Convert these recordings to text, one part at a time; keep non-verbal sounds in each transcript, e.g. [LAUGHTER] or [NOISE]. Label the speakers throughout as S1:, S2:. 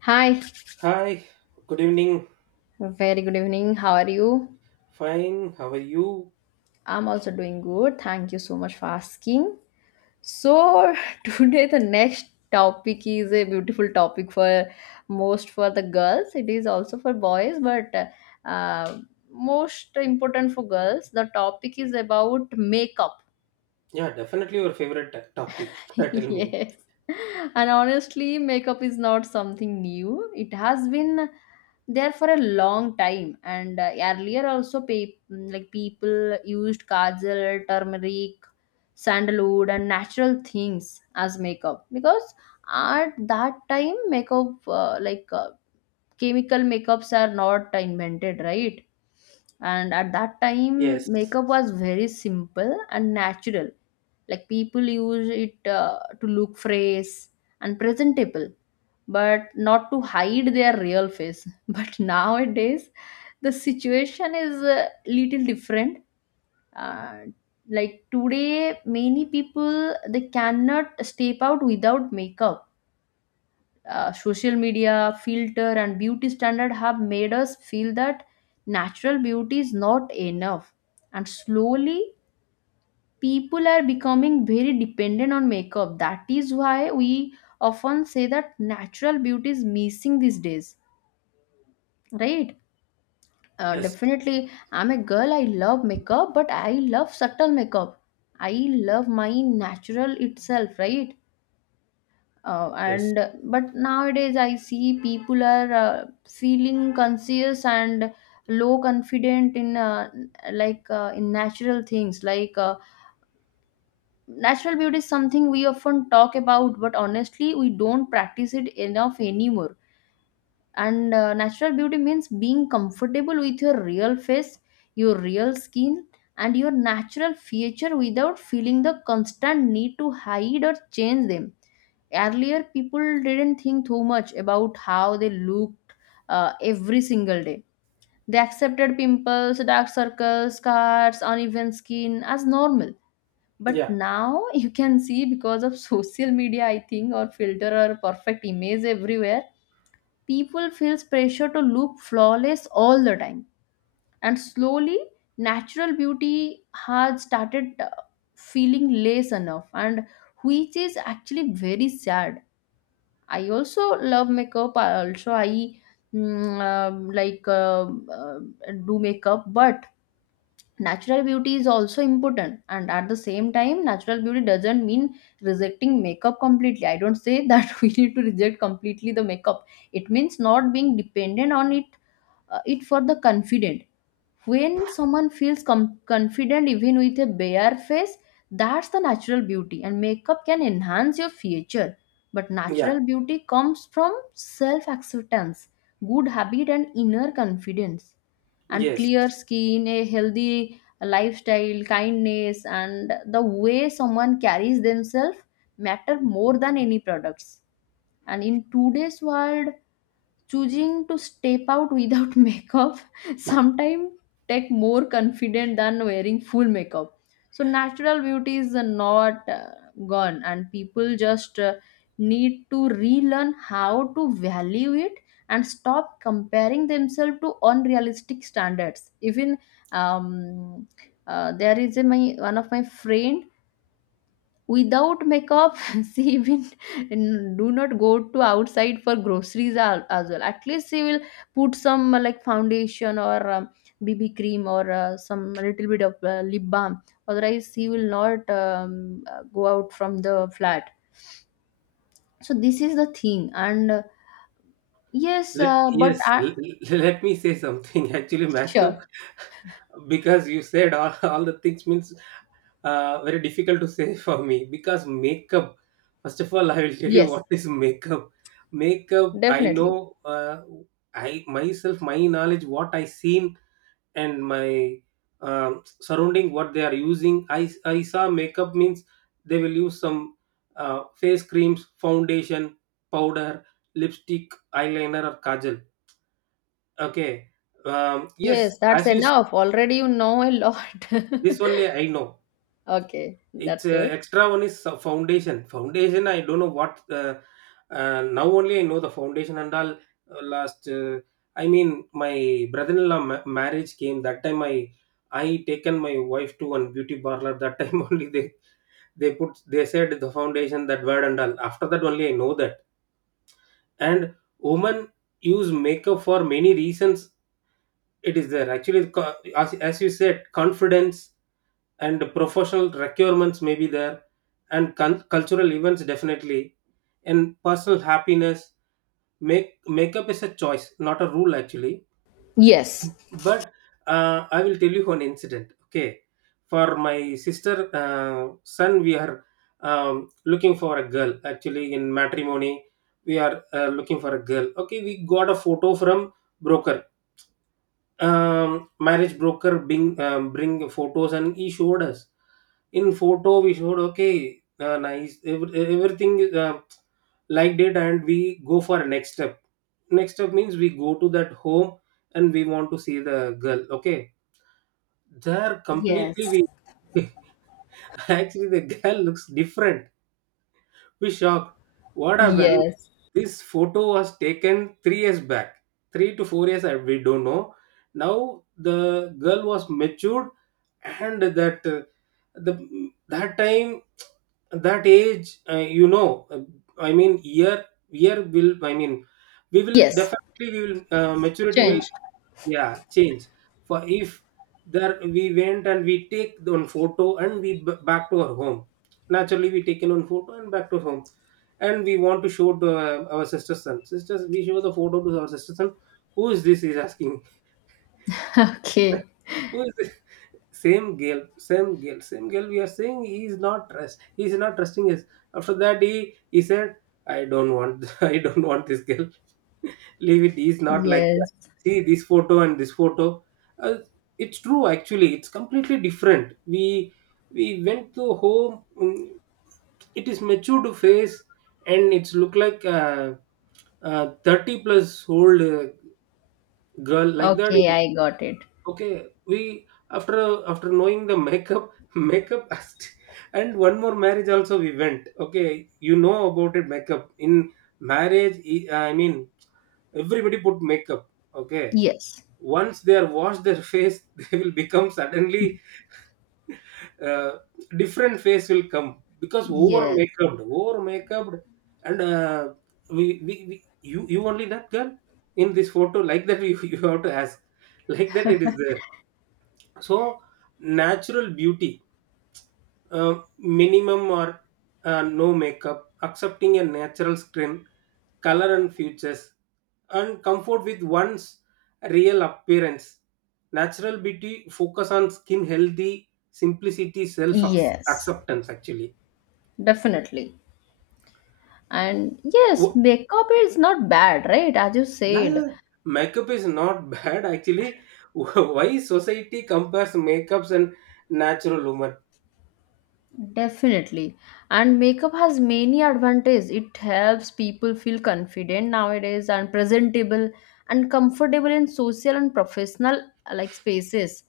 S1: Hi,
S2: Hi, good evening.
S1: very good evening. How are you?
S2: Fine, how are you?
S1: I'm also doing good. Thank you so much for asking. So, [LAUGHS] today the next topic is a beautiful topic for most for the girls. It is also for boys, but uh, most important for girls. The topic is about makeup.
S2: Yeah, definitely your favorite topic.
S1: [LAUGHS]
S2: [LAUGHS] Tell me.
S1: Yes. And honestly, makeup is not something new. It has been there for a long time. And earlier also, like people used kajal, turmeric, sandalwood and natural things as makeup because at that time makeup chemical makeups are not invented, right? And at that time
S2: Yes,
S1: makeup was very simple and natural, like people use it to look fresh and presentable, but not to hide their real face. [LAUGHS] But nowadays the situation is a little different. uh, like today many people they cannot step out without makeup. Social media filter and beauty standard have made us feel that natural beauty is not enough, and slowly people are becoming very dependent on makeup. That is why we often say that natural beauty is missing these days, right?
S2: yes,
S1: Definitely, I'm a girl, I love makeup, but I love subtle makeup. I love my natural itself, right?
S2: yes.
S1: And But nowadays, I see people are feeling conscious and low confident in in natural things like. Natural beauty is something we often talk about, but honestly we don't practice it enough anymore. And natural beauty means being comfortable with your real face, your real skin and your natural feature without feeling the constant need to hide or change them. Earlier people didn't think too much about how they looked every single day. They accepted pimples, dark circles, scars, uneven skin as normal. But
S2: Yeah,
S1: now [LAUGHS] you can see, because of social media I think, or filter, or perfect image everywhere, people feels pressure to look flawless all the time. And slowly natural beauty has started feeling less enough, and which is actually very sad. I also love makeup, I also I mm, like do makeup, but natural beauty is also important. And at the same time natural beauty doesn't mean rejecting makeup completely. I don't say that [LAUGHS] we need to reject completely the makeup. It means not being dependent on it. It for the confident. When someone feels confident even with a bare face, that's the natural beauty. And makeup can enhance your future, but
S2: yeah,
S1: natural beauty comes from self acceptance, good habit and inner confidence, and
S2: yes.
S1: clear skin, a healthy lifestyle, kindness, and the way someone carries themselves matter more than any products. And in today's world, choosing to step out without [LAUGHS] makeup sometimes take more confident than wearing full makeup. So natural beauty is not gone, and people just need to relearn how to value it and stop comparing themselves to unrealistic standards. Even um, uh, there is a my one of my friend without makeup. [LAUGHS] She even do not go to outside for groceries as well. At least she will put some like foundation or BB cream, or some little bit of lip balm. Otherwise she will not go out from the flat. So this is the thing, and yes.
S2: Let,
S1: uh, but
S2: yes,
S1: uh,
S2: l- l- [LAUGHS] let me say something. [LAUGHS] Actually, makeup,
S1: sure.
S2: because you said [LAUGHS] all the things means very difficult to say [LAUGHS] for me. Because makeup, first of all, I will tell you
S1: Yes,
S2: what is makeup. Makeup, I
S1: definitely.
S2: know, I myself, my knowledge, what I seen and my surrounding what they are using I saw makeup means they will use some face creams, foundation, powder, lipstick, eyeliner, or kajal. Okay. Yes,
S1: Yes, that's enough already, you know a lot.
S2: this only I know.
S1: [LAUGHS] Okay,
S2: It's
S1: that's good.
S2: extra one is foundation. Foundation, I don't know what. Now only I know the foundation and all. Last, I mean, my brother-in-law marriage came. That time I taken my wife to one beauty parlor. That time [LAUGHS] only they said the foundation, that word, and all. After that only I know that. And women use makeup for many reasons. It is there actually, as you said, confidence, and professional requirements may be there, and cultural events definitely, and personal happiness. Makeup is a choice, not a rule, actually.
S1: Yes.
S2: But I will tell you one incident. Okay, for my sister son, we are looking for a girl actually in matrimony. We are looking for a girl. Okay, we got a photo from broker. Marriage broker bring, bring photos, and he showed us in photo. We showed, okay, nice, everything is, liked it, and we go for next step. Next step means we go to that home, and we want to see the girl. Okay, there completely, we
S1: Yes.
S2: [LAUGHS] actually, the girl looks different. We shocked. What happened?
S1: Yes.
S2: This photo was taken 3 years back, 3 to 4 years. I We don't know. Now the girl was matured, and that the that time, that age, I mean, year will. I mean, we will
S1: Yes,
S2: definitely, we will, maturity will,
S1: change.
S2: yeah, change. For if there we went and we take one photo and we back to our home. Naturally, we taken one photo and back to home, and we want to show to our sisters son. Sisters, we show the photo to our sisters son. Who is this? He's asking. [LAUGHS]
S1: [LAUGHS] Okay.
S2: Who is it? Same girl, same girl, same girl. We are saying, he is not trust. He is not trusting us. After that, he said, "I don't want. [LAUGHS] I don't want this girl. [LAUGHS] Leave it. He is not like that.
S1: Yes.
S2: See this photo and this photo." Uh, it's true. Actually, it's completely different. We went to home. It is matured face, and it's look like a 30 plus old girl like that.
S1: Okay, I got it.
S2: Okay, we after knowing the makeup [LAUGHS] makeup artist, and one more marriage also we went. Okay, you know about it, makeup in marriage. I mean, everybody put makeup. Okay,
S1: Yes.
S2: once they are washed their face, [LAUGHS] they will become suddenly uh, different face will come because
S1: Yes.
S2: over makeup, and we you only that girl in this photo like that, you [LAUGHS] you have to ask. Like that it is there. So, natural beauty, minimum, or no makeup, accepting a natural skin, color and features, and comfort with one's real appearance. Natural beauty focus on skin healthy, simplicity, self
S1: Yes.
S2: acceptance. Actually,
S1: Definitely. And yes,
S2: Wo-
S1: makeup is not bad, right? As you
S2: yeah, yeah,
S1: said,
S2: makeup is not [LAUGHS] bad. Actually, why society compares makeups and natural woman?
S1: definitely. And makeup has many advantages. It helps people feel confident nowadays and presentable and comfortable in social and professional like spaces.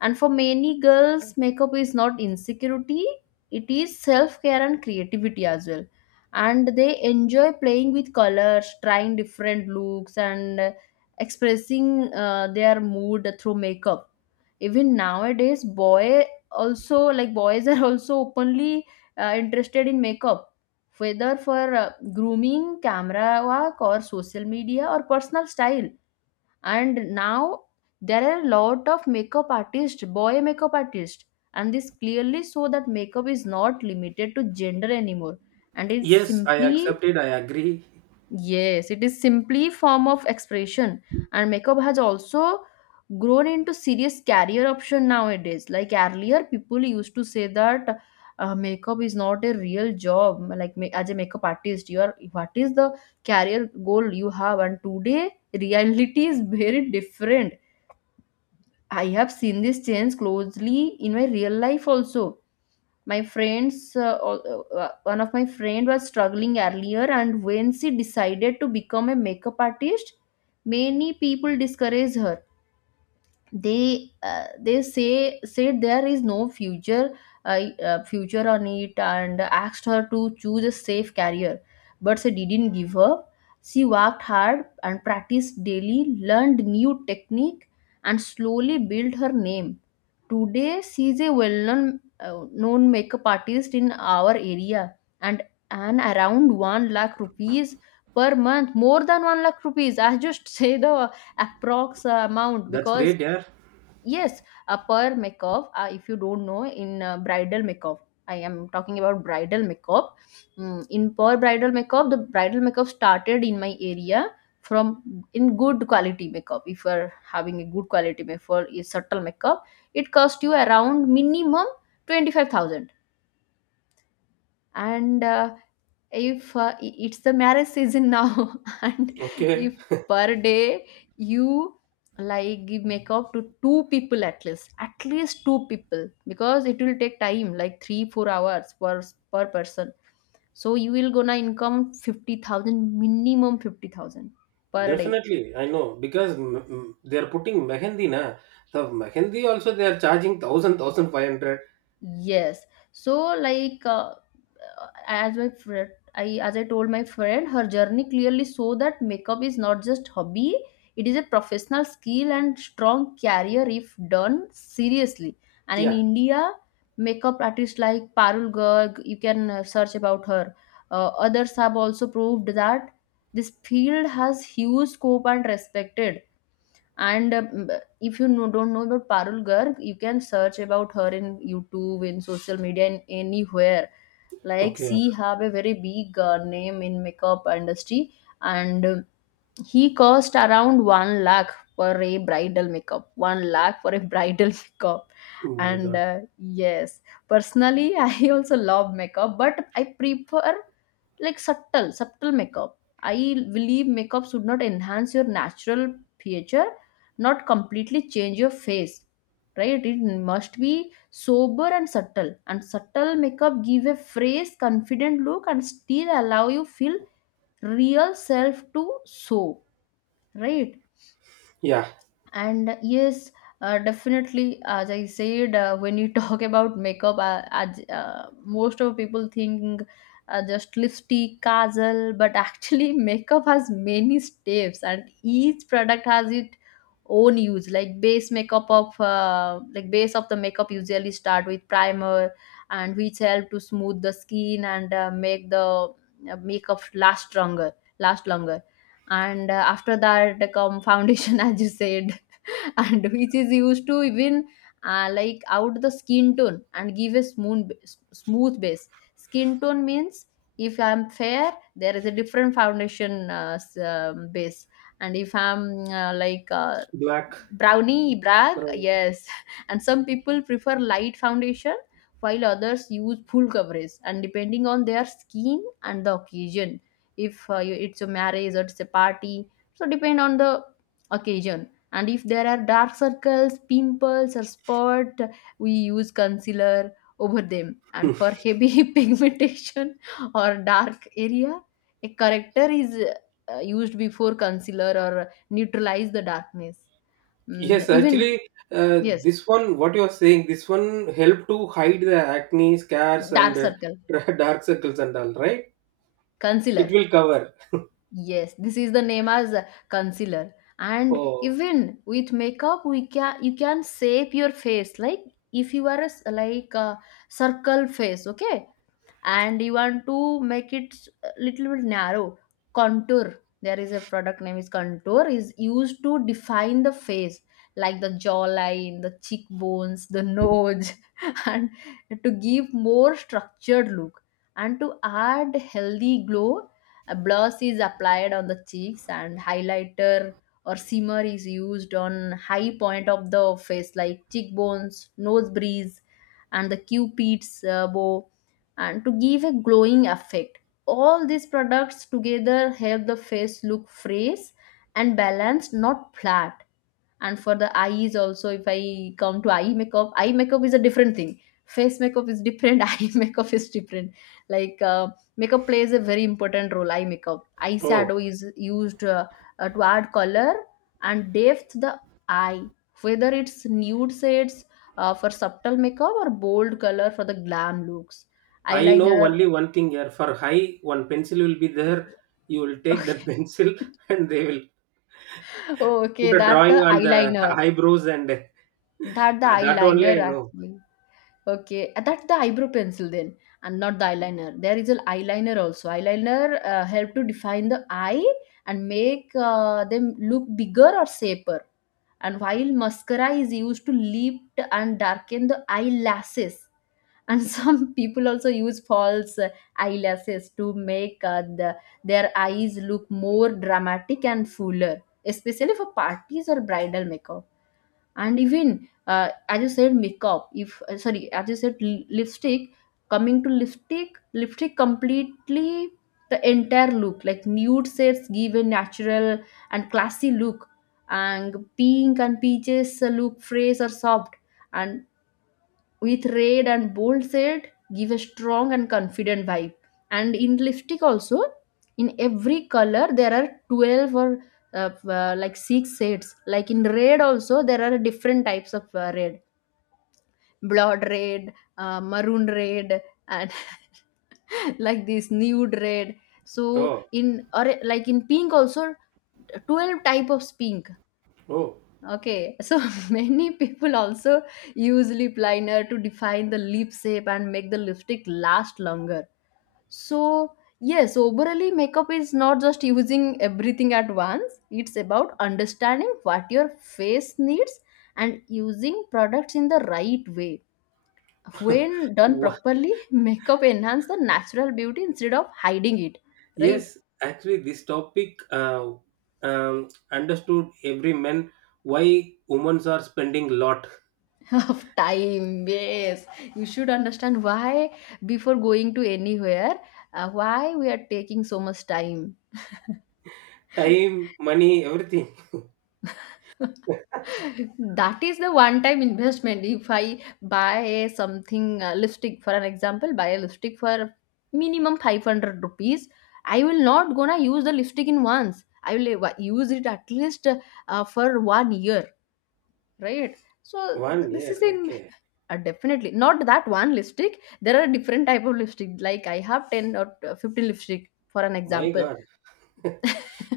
S1: And for many girls, makeup is not insecurity, it is self-care and creativity as well. And they enjoy playing with colors, trying different looks, and expressing their mood through makeup. Even nowadays boy also, like boys are also openly interested in makeup, whether for grooming, camera work or social media or personal style. And now there are a lot of makeup artists, boy makeup artists. And this clearly show that makeup is not limited to gender anymore, and it's
S2: Yes, I
S1: simply.
S2: accepted. I agree.
S1: Yes, it is simply form of expression. And makeup has also grown into serious career option nowadays. Like earlier people used to say that makeup is not a real job, like as a makeup artist you are, what is the career goal you have. And today reality is very different. I have seen this change closely in my real life also. My friends, one of my friend was struggling earlier, and when she decided to become a makeup artist, many people discouraged her. They uh, they say said there is no future future on it, and asked her to choose a safe career. But she didn't give up. She worked hard and practiced daily, learned new technique, and slowly built her name. Today she is a well-known known makeup artist in our area. and and around 1 lakh rupees per month, more than 1 lakh rupees. I just [LAUGHS] say the approx amount
S2: That's
S1: because.
S2: great, yeah.
S1: Yes, a per makeup. If you don't know, in bridal makeup, I am talking about bridal makeup. Mm, in per bridal makeup, the bridal makeup started in my area from in good quality makeup. If you are having a good quality makeup, a subtle makeup, it cost you around minimum 25,000, and if it's the marriage season now. [LAUGHS] And
S2: Okay,
S1: if per day you like give makeup to two people, at least, at least two people, because it will take time like 3 4 hours per per person. So you will gonna income 50,000, minimum 50,000 per day.
S2: definitely. I know because they are putting mehendi na. The mehendi also they are charging thousand five hundred.
S1: Yes. So like as my friend, I as I told my friend her journey clearly show that makeup is not just hobby, it is a professional skill and strong career if done seriously. And in
S2: Yeah.
S1: India makeup artists like Parul Garg, you can search about her. Uh, others have also proved that this field has huge scope and respected. And if you know, don't know about Parul Garg, you can search about her in YouTube, in social media, in anywhere. Like
S2: Okay.
S1: she have a very big name in makeup industry, and he cost around 1 lakh for a bridal makeup. 1 lakh for a bridal [LAUGHS] makeup.
S2: Oh my
S1: And
S2: God.
S1: yes, personally, [LAUGHS] I also love makeup, but I prefer like subtle makeup. I believe makeup should not enhance your natural feature, not completely change your face. Right? It must be sober and subtle. And subtle makeup give a fresh, confident look and still allow you feel real self to show, right?
S2: Yeah.
S1: And yes, definitely, as I said, when you talk [LAUGHS] about makeup, as most of people think just lipstick kajal, but actually [LAUGHS] makeup has many steps and each product has its own use, like base makeup of like base of the makeup usually start with primer, and which help to smooth the skin and make the makeup last longer. And After that come foundation, [LAUGHS] as you said, [LAUGHS] and which is used to even like out the skin tone and give a smooth base. Skin tone means if I'm fair there is a different foundation base, and if I'm uh, like uh,
S2: Black.
S1: brownie black,
S2: Brown.
S1: yes, [LAUGHS] and some people prefer light foundation while others use full coverage, and depending on their skin and the occasion. If it's a marriage or it's a party, so depend on the occasion. And if there are dark circles, pimples or spot, we use concealer over them. And for heavy [LAUGHS] pigmentation or dark area, a corrector is used before concealer or neutralize the darkness. Mm,
S2: Yes,
S1: even.
S2: actually, uh,
S1: Yes.
S2: this one. What you are saying, this one help to hide the acne, scars,
S1: Dark
S2: and
S1: circle.
S2: [LAUGHS] dark circles and all. Right? It
S1: Concealer.
S2: will cover.
S1: Yes, this is the name as concealer. And
S2: Oh,
S1: even with makeup we can, you can shape your face. Like if you are a s like a circle face, okay, and you want to make it little bit narrow, contour, there is a product name is contour, is used to define the face, like the jawline, the cheekbones, the nose, [LAUGHS] and to give more structured look. And to add healthy glow, a blush is applied on the cheeks, and highlighter or simmer is used on high point of the face like cheekbones, nose breeze and the cupid's bow, and to give a glowing effect. All these products together help the face look fresh and balanced, not flat. And for the eyes also, if I come to eye makeup, eye makeup is a different thing. Face makeup is different, [LAUGHS] eye makeup is different. Like, makeup plays a very important role. Eye makeup,
S2: oh.
S1: eyeshadow is used, to add color and depth to the eye, whether it's nude shades, for subtle makeup or bold color for the glam looks.
S2: I know
S1: Eyeliner.
S2: only one thing here. For high, one pencil will be there. You will
S1: [LAUGHS]
S2: take
S1: Okay.
S2: that [LAUGHS] pencil, and they will
S1: Oh, okay,
S2: put a
S1: that the
S2: drawing on the [LAUGHS]
S1: eyeliner.
S2: eyebrows, and
S1: That the
S2: that only
S1: eyeliner
S2: I know.
S1: actually. Okay, that's the eyebrow pencil then, and not the eyeliner. There is an eyeliner also. Eyeliner help to define the eye and make them look bigger or shaper. And while mascara is used to lift and darken the eyelashes, and [LAUGHS] some people also use false eyelashes to make their eyes look more dramatic and fuller, especially for parties or bridal makeup. And even, as you said makeup if sorry, as you said, lipstick. Coming to lipstick, lipstick completely the entire look. Like nude sets give a natural and classy look, and pink and peaches look fresh or soft, and with red and bold shade give a strong and confident vibe. And in lipstick also, in every color there are 12 or like six shades. Like in red also there are different types of red. Blood red, maroon red, and [LAUGHS] like this nude red. So
S2: Oh,
S1: in, or like in pink also, 12 type of pink.
S2: oh.
S1: Okay, so [LAUGHS] many people also use lip liner to define the lip shape and make the lipstick last longer. So, yes, overall, makeup is not just using everything at once, it's about understanding what your face needs and using products in the right way.
S2: [LAUGHS]
S1: When done
S2: Wha-
S1: properly, [LAUGHS] makeup enhance the natural beauty instead of hiding it, right?
S2: yes, actually, this topic, understood every man why women are spending lot
S1: Of time, yes, you should understand why before going to anywhere, why we are taking so much time.
S2: time, money, everything. [LAUGHS]
S1: [LAUGHS] That is the one time investment. If I buy a something, lipstick for an example, buy a lipstick for minimum 500 rupees. I will not gonna use the lipstick in once. I will use it at least for one year, right? So
S2: One
S1: this
S2: year,
S1: is an.
S2: okay.
S1: Definitely not that one lipstick. There are different type of lipstick, like I have 10 or 15 lipstick for an
S2: My
S1: example.
S2: God.
S1: [LAUGHS] So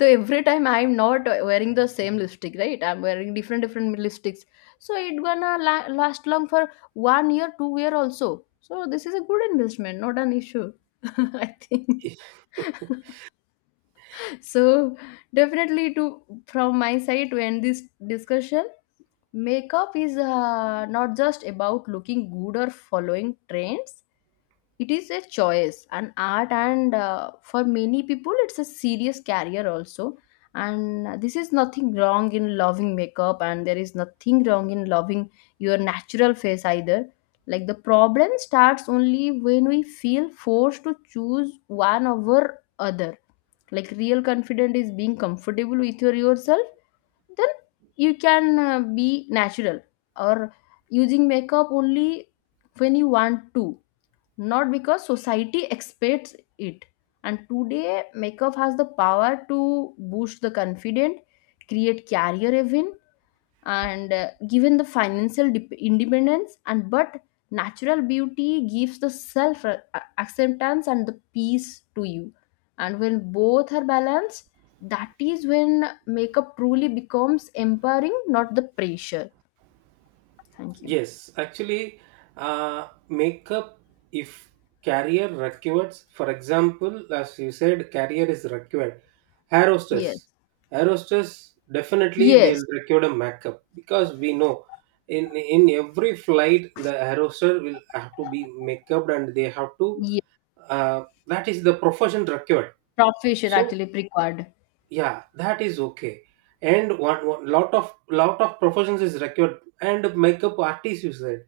S1: every time I'm not wearing the same lipstick, right? I'm wearing different different lipsticks. So it gonna last long for one year, 2 year also. So this is a good investment, not an issue. [LAUGHS] I think.
S2: [LAUGHS]
S1: So definitely to, from my side, to end this discussion, makeup is not just about looking good or following trends. It is a choice, an art, and for many people, it's a serious career also. And this is nothing wrong in loving makeup, and there is nothing wrong in loving your natural face either. Like the problem starts only when we feel forced to choose one over other. Like real confident is being comfortable with yourself. Then you can be natural, or using makeup only when you want to, not because society expects it. And today makeup has the power to boost the confident, create career even, and given the financial dep independence, and but natural beauty gives the self acceptance and the peace to you. And when both are balanced, that is when makeup truly becomes empowering, not the pressure. Thank you.
S2: Yes, actually, makeup, if career requires, for example, as you said, career is required. Hair
S1: Yes.
S2: hostess, hair hostess definitely
S1: Yes.
S2: they'll require a makeup because we know, in every flight, the hair hostess will have to be makeuped, and they have to,
S1: Yes.
S2: that is the profession required.
S1: Profession
S2: So
S1: actually required.
S2: yeah, that is okay. And one, one lot of professions is required, and makeup artists, you said,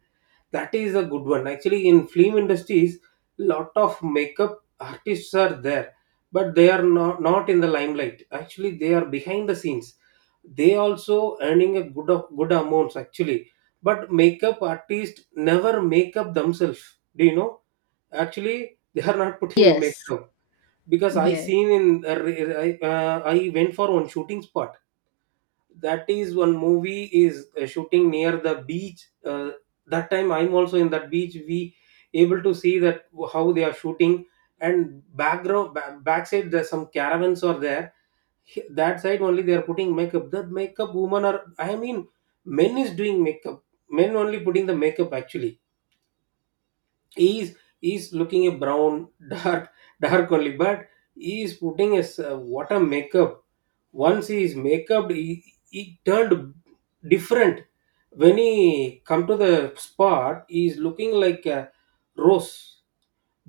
S2: that is a good one. Actually, in film industries, lot of makeup artists are there, but they are not in the limelight. Actually, they are behind the scenes. They also earning a good good amounts actually. But makeup artists never make up themselves. Do you know? Actually, they are not putting a
S1: Yes.
S2: makeup because I
S1: Yes.
S2: seen in I went for one shooting spot. That is one movie is shooting near the beach, that time I'm also in that beach. We able to see that how they are shooting, and background, backside there's some caravans are there. That side only they are putting makeup. That makeup woman are, I mean, men is doing makeup. Men only putting the makeup actually. He is looking a brown, [LAUGHS] dark dark only. But he is putting a what a makeup. Once he is make up, he turned different. When he come to the spot, he is looking like a rose.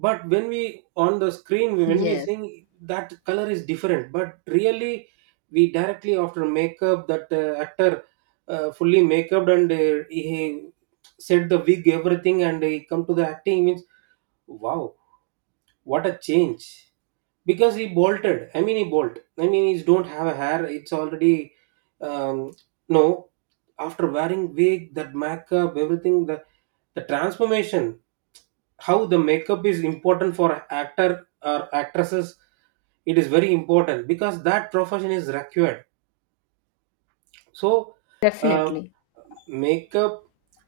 S2: But when we on the screen, when we
S1: Yes.
S2: sing, that color is different. But really, we directly after makeup, that actor fully makeup, and he set the wig, everything, and he come to the acting means, wow, what a change. Because he bolted, I mean, he bolt, I mean, he don't have a hair, it's already, um no, after wearing wig, that makeup, everything, the transformation. How the makeup is important for actor or actresses, it is very important because that profession is required. So, uh,
S1: Definitely.
S2: makeup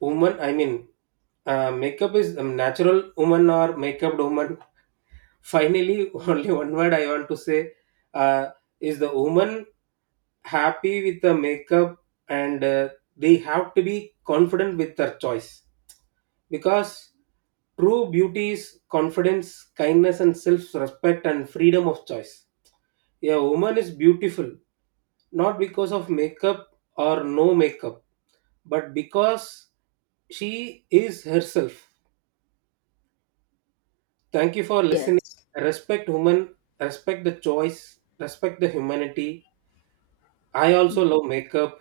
S2: woman, I mean, makeup is natural woman or makeuped woman. Finally, [LAUGHS] only one word I want to say, uh, is the woman happy with the makeup, and they have to be confident with their choice, because true beauty is confidence, kindness, and self respect and freedom of choice. A woman is beautiful not because of makeup or no makeup, but because she is herself. Thank you for listening.
S1: Yes.
S2: Respect human, respect the choice, respect the humanity. I also love makeup.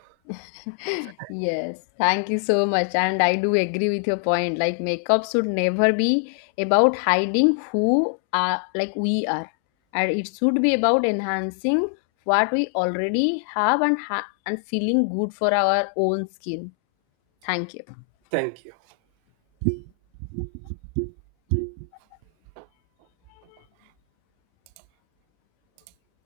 S1: Yes, thank you so much. And I do agree with your point. Like, makeup should never be about hiding who are like we are, and it should be about enhancing what we already have and and feeling good for our own skin. Thank you.
S2: Thank you.